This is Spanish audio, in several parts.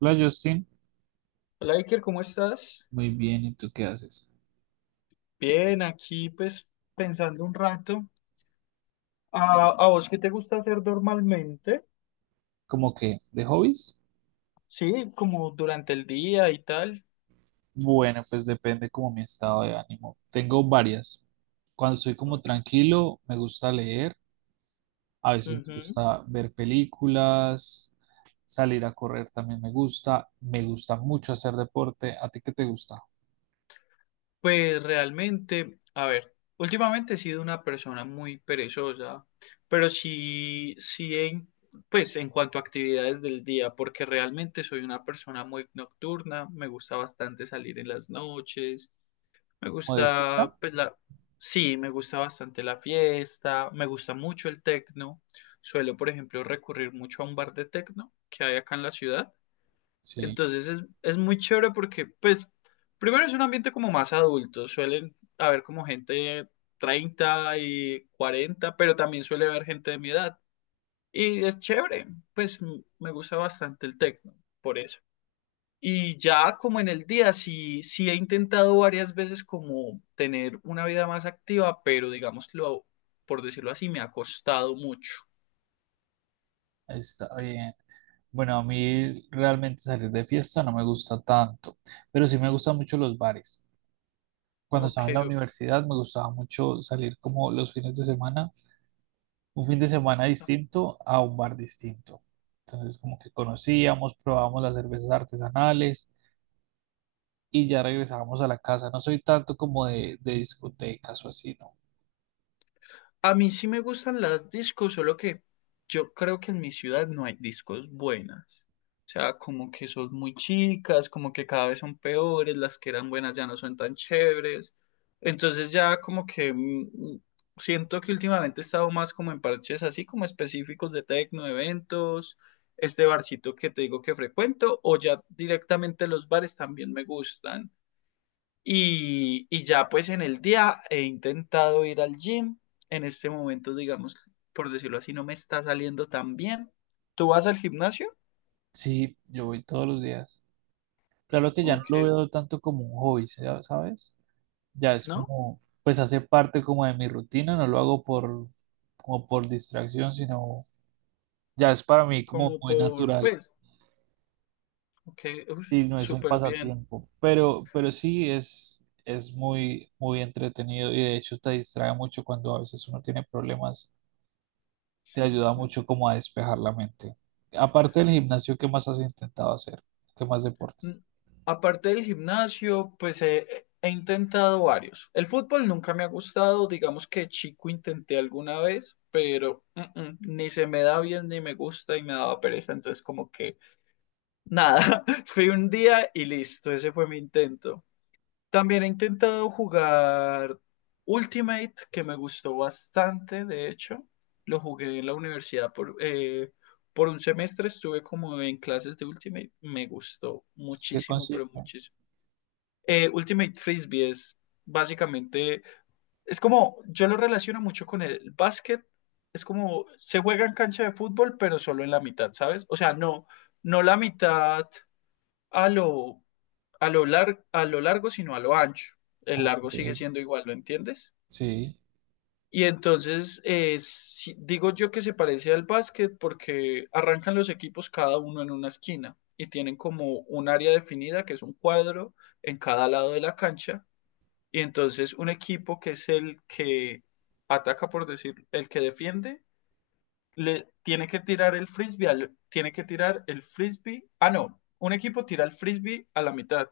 Hola Justin, Hola Iker, ¿cómo estás? muy bien, ¿y tú qué haces? Bien, aquí pues pensando un rato. ¿A, a vos qué te gusta hacer normalmente? ¿Cómo que de hobbies? Sí, como durante el día y tal. Bueno, pues depende como mi estado de ánimo. Tengo varias. Cuando estoy como Ok. tranquilo, me gusta leer, a veces me Ujú. gusta ver películas, salir a correr también me gusta mucho hacer deporte. ¿A ti qué te gusta? Pues realmente, a ver, últimamente he sido una persona muy perezosa, pero pues en cuanto a actividades del día, porque realmente soy una persona muy nocturna, me gusta bastante salir en las noches. Me ¿O de gusta, fiesta? pues sí, me gusta bastante la fiesta, me gusta mucho el tecno. Suelo, por ejemplo, recurrir mucho a un bar de tecno que hay acá en la ciudad. Sí, Entonces es muy chévere porque, pues, primero es un ambiente como más adulto. Suelen haber como gente de 30 y 40, pero también suele haber gente de mi edad. Y es chévere, pues me gusta bastante el tecno, por eso. Y ya como en el día, sí he intentado varias veces como tener una vida más activa, pero digámoslo, por decirlo así, me ha costado mucho. está bien. Bueno, a mí realmente salir de fiesta no me gusta tanto, pero sí me gustan mucho los bares. Cuando estaba Ok. en la universidad me gustaba mucho salir como los fines de semana, un fin de semana distinto a un bar distinto. Entonces como que conocíamos, probábamos las cervezas artesanales y ya regresábamos a la casa. No soy tanto como de discotecas o así, ¿no? A mí sí me gustan las discos, solo que yo creo que en mi ciudad no hay discos buenas. O sea, como que son muy chicas, como que cada vez son peores, las que eran buenas ya no son tan chéveres. Entonces ya como que siento que últimamente he estado más como en parches así como específicos de tecno, de eventos, este barcito que te digo que frecuento, o ya directamente los bares también me gustan. Y ya pues en el día he intentado ir al gym. En este momento, digamos, por decirlo así, no me está saliendo tan bien. ¿Tú vas al gimnasio? Sí, yo voy todos los días. Claro que ya ¿O no lo qué? veo tanto como un hobby, ¿sabes? Ya es ¿No? como, pues hace parte como de mi rutina, no lo hago por, como por distracción, sino ya es para mí como Como muy por, natural. pues, ok, uy, Sí, no es un súper bien. pasatiempo, pero sí es muy, muy entretenido y de hecho te distrae mucho cuando a veces uno tiene problemas, te ayuda Mm, mucho como a despejar la mente. Aparte del gimnasio, ¿qué más has intentado hacer? ¿Qué más mm. deportes? Aparte del gimnasio, pues he intentado varios. El fútbol nunca me ha gustado, digamos que chico intenté alguna vez, pero ni se me da bien ni me gusta y me daba pereza, entonces como que nada, fui un día y listo, ese fue mi intento. También he intentado jugar Ultimate, que me gustó bastante, de hecho. Lo jugué en la universidad por un semestre, estuve como en clases de Ultimate, me gustó ¿Qué muchísimo, pero consiste? muchísimo. Ultimate Frisbee es básicamente, es como, yo lo relaciono mucho con el básquet, es como, se juega en cancha de fútbol, pero solo en la mitad, ¿sabes? O sea, no, no la mitad a lo, a lo largo, sino a lo ancho. El largo Ok, sigue siendo igual, ¿lo entiendes? sí, Y entonces, digo yo que se parece al básquet porque arrancan los equipos cada uno en una esquina y tienen como un área definida que es un cuadro en cada lado de la cancha. Y entonces un equipo que es el que ataca, por decir, el que defiende, le tiene que tirar el tiene que tirar el frisbee. Ah, no, un equipo tira el frisbee a la mitad.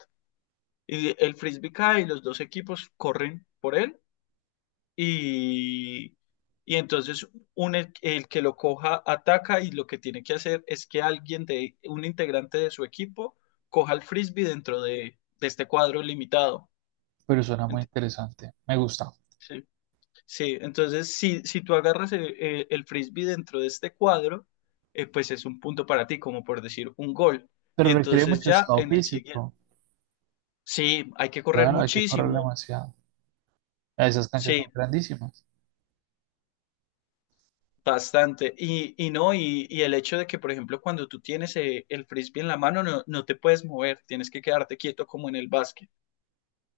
Y el frisbee cae y los dos equipos corren por él y, y entonces el que lo coja ataca y lo que tiene que hacer es que alguien de un integrante de su equipo coja el frisbee de este cuadro limitado. pero suena muy Ent- interesante, me gusta. Sí, sí, entonces si tú agarras el frisbee dentro de este cuadro, pues es un punto para ti, como por decir un gol. Y Pero requiere entonces mucho ya estado en el siguiente, físico, sí, hay que correr claro, hay que correr muchísimo, demasiado. Ah, esas canchas son sí, grandísimas. bastante. Y no, y el hecho de que, por ejemplo, cuando tú tienes el frisbee en la mano, no, no te puedes mover, tienes que quedarte quieto como en el básquet.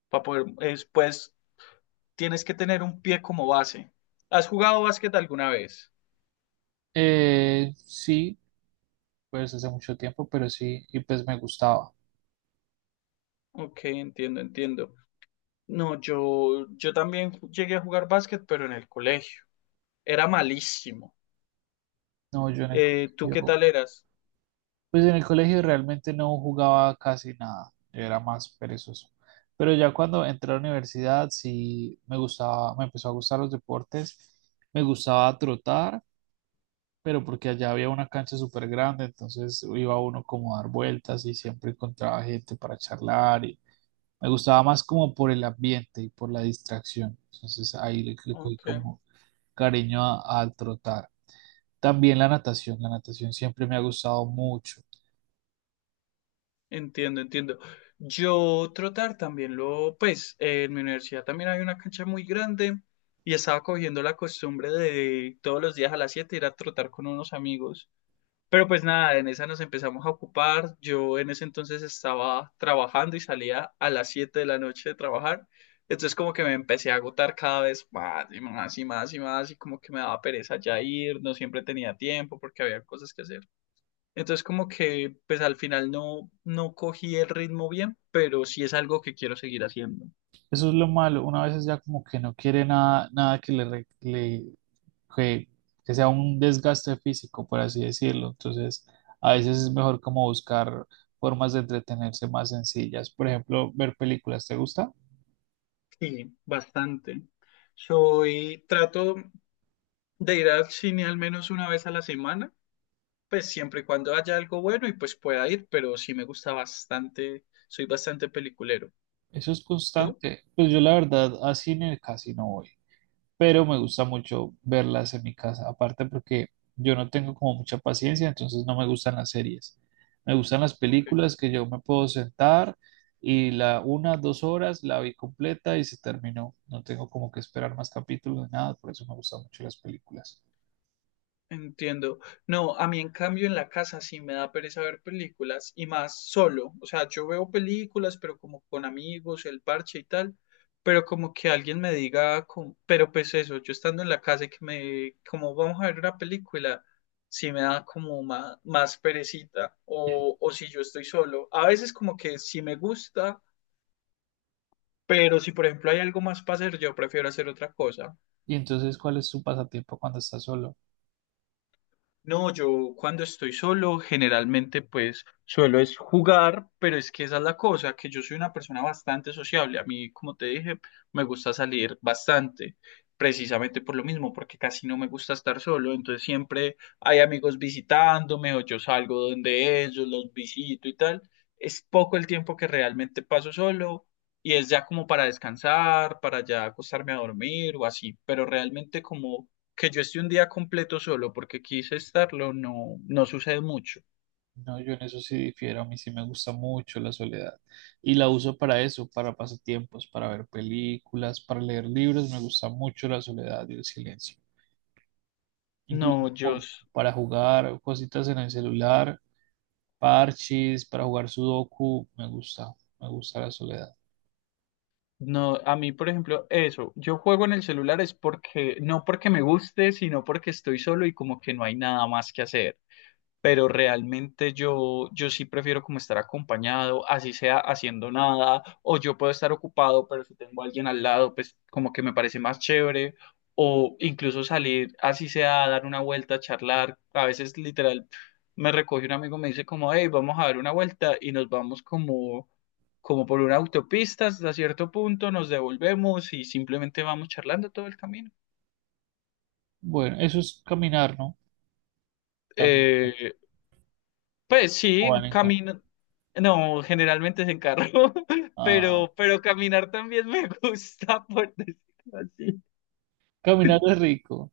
Para poder, es, pues, tienes que tener un pie como base. ¿Has jugado básquet alguna vez? Sí, pues hace mucho tiempo, pero sí, y pues me gustaba. Ok, entiendo, entiendo. No, yo también llegué a jugar básquet, pero en el colegio. Era malísimo. No, yo en el ¿Tú qué colegio, tal eras? pues en el colegio realmente no jugaba casi nada, yo era más perezoso. Pero ya cuando entré a la universidad sí me gustaba, me empezó a gustar los deportes, me gustaba trotar, pero porque allá había una cancha súper grande, entonces iba uno como a dar vueltas y siempre encontraba gente para charlar y me gustaba más como por el ambiente y por la distracción. Entonces ahí le, le cogí Ok. como cariño al trotar. También la natación siempre me ha gustado mucho. Entiendo, entiendo. Yo trotar también lo, pues en mi universidad también hay una cancha muy grande y estaba cogiendo la costumbre de todos los días a las 7 ir a trotar con unos amigos. Pero pues nada, en esa nos empezamos a ocupar. Yo en ese entonces estaba trabajando y salía a las 7 de la noche de trabajar. Entonces como que me empecé a agotar cada vez más y más y más y más y como que me daba pereza ya ir, no siempre tenía tiempo porque había cosas que hacer. Entonces como que pues al final no, no cogí el ritmo bien, pero sí es algo que quiero seguir haciendo. Eso es lo malo, una vez ya como que no quiere nada, nada que le, que, que sea un desgaste físico, por así decirlo. Entonces, a veces es mejor como buscar formas de entretenerse más sencillas. Por ejemplo, ver películas, ¿te gusta? Sí, bastante. Soy, trato de ir al cine al menos una vez a la semana, pues siempre y cuando haya algo bueno y pues pueda ir, pero sí me gusta bastante, soy bastante peliculero. Eso es ¿Tú? constante. Pues yo la verdad a cine casi no voy, pero me gusta mucho verlas en mi casa, aparte porque yo no tengo como mucha paciencia, entonces no me gustan las series. Me gustan las Ok. películas que yo me puedo sentar y la una, dos horas la vi completa y se terminó. No tengo como que esperar más capítulos ni nada, por eso me gustan mucho las películas. Entiendo. No, a mí en cambio en la casa sí me da pereza ver películas y más solo. O sea, yo veo películas, pero como con amigos, el parche y tal, pero como que alguien me diga, como- pero pues eso, yo estando en la casa y que me, como vamos a ver una película, sí me da como más, más perecita. Y O si yo estoy solo. A veces como que sí me gusta, pero si por ejemplo hay algo más para hacer, yo prefiero hacer otra cosa. y entonces, ¿cuál es tu pasatiempo cuando estás solo? No, yo cuando estoy solo, generalmente pues suelo es jugar, pero es que esa es la cosa, que yo soy una persona bastante sociable. A mí, como te dije, me gusta salir bastante, precisamente por lo mismo, porque casi no me gusta estar solo. Entonces siempre hay amigos visitándome o yo salgo donde ellos, los visito y tal. Es poco el tiempo que realmente paso solo y es ya como para descansar, para ya acostarme a dormir o así, pero realmente como que yo esté un día completo solo porque quise estarlo, no, no sucede mucho. No, yo en eso sí difiero, a mí sí me gusta mucho la soledad y la uso para eso, para pasatiempos, para ver películas, para leer libros, me gusta mucho la soledad y el silencio, incluso No, yo, como s- para jugar cositas en el celular, parches, para jugar sudoku, me gusta la soledad. no, a mí, por ejemplo, eso, yo juego en el celular es porque, no porque me guste, sino porque estoy solo y como que no hay nada más que hacer. Pero realmente yo sí prefiero como estar acompañado, así sea haciendo nada, o yo puedo estar ocupado, pero si tengo a alguien al lado, pues como que me parece más chévere, o incluso salir, así sea a dar una vuelta, a charlar, a veces literal me recoge un amigo, me dice como, hey, vamos a dar una vuelta y nos vamos como... como por una autopista hasta cierto punto, nos devolvemos y simplemente vamos charlando todo el camino. Bueno, eso es caminar, ¿no? También cuenta, Eh, Pues o sí, van en ca- camino. No, generalmente es en carro, Ah, pero caminar también me gusta, por decirlo así. caminar es rico.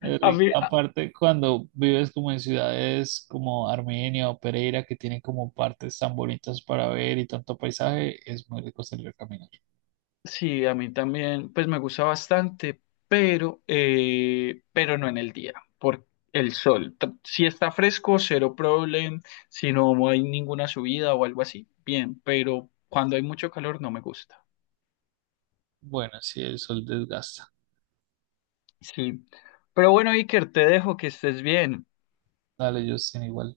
Es A rico. mí, a- Aparte, cuando vives como en ciudades como Armenia o Pereira, que tienen como partes tan bonitas para ver y tanto paisaje, es muy rico salir a caminar. sí, a mí también, pues me gusta bastante, pero no en el día, por el sol. Si está fresco, cero problema. Si no hay ninguna subida o algo así, bien, pero cuando hay mucho calor no me gusta. Bueno, sí, el sol desgasta. Sí. Pero bueno, Iker, te dejo que estés bien. Dale, Justin, igual.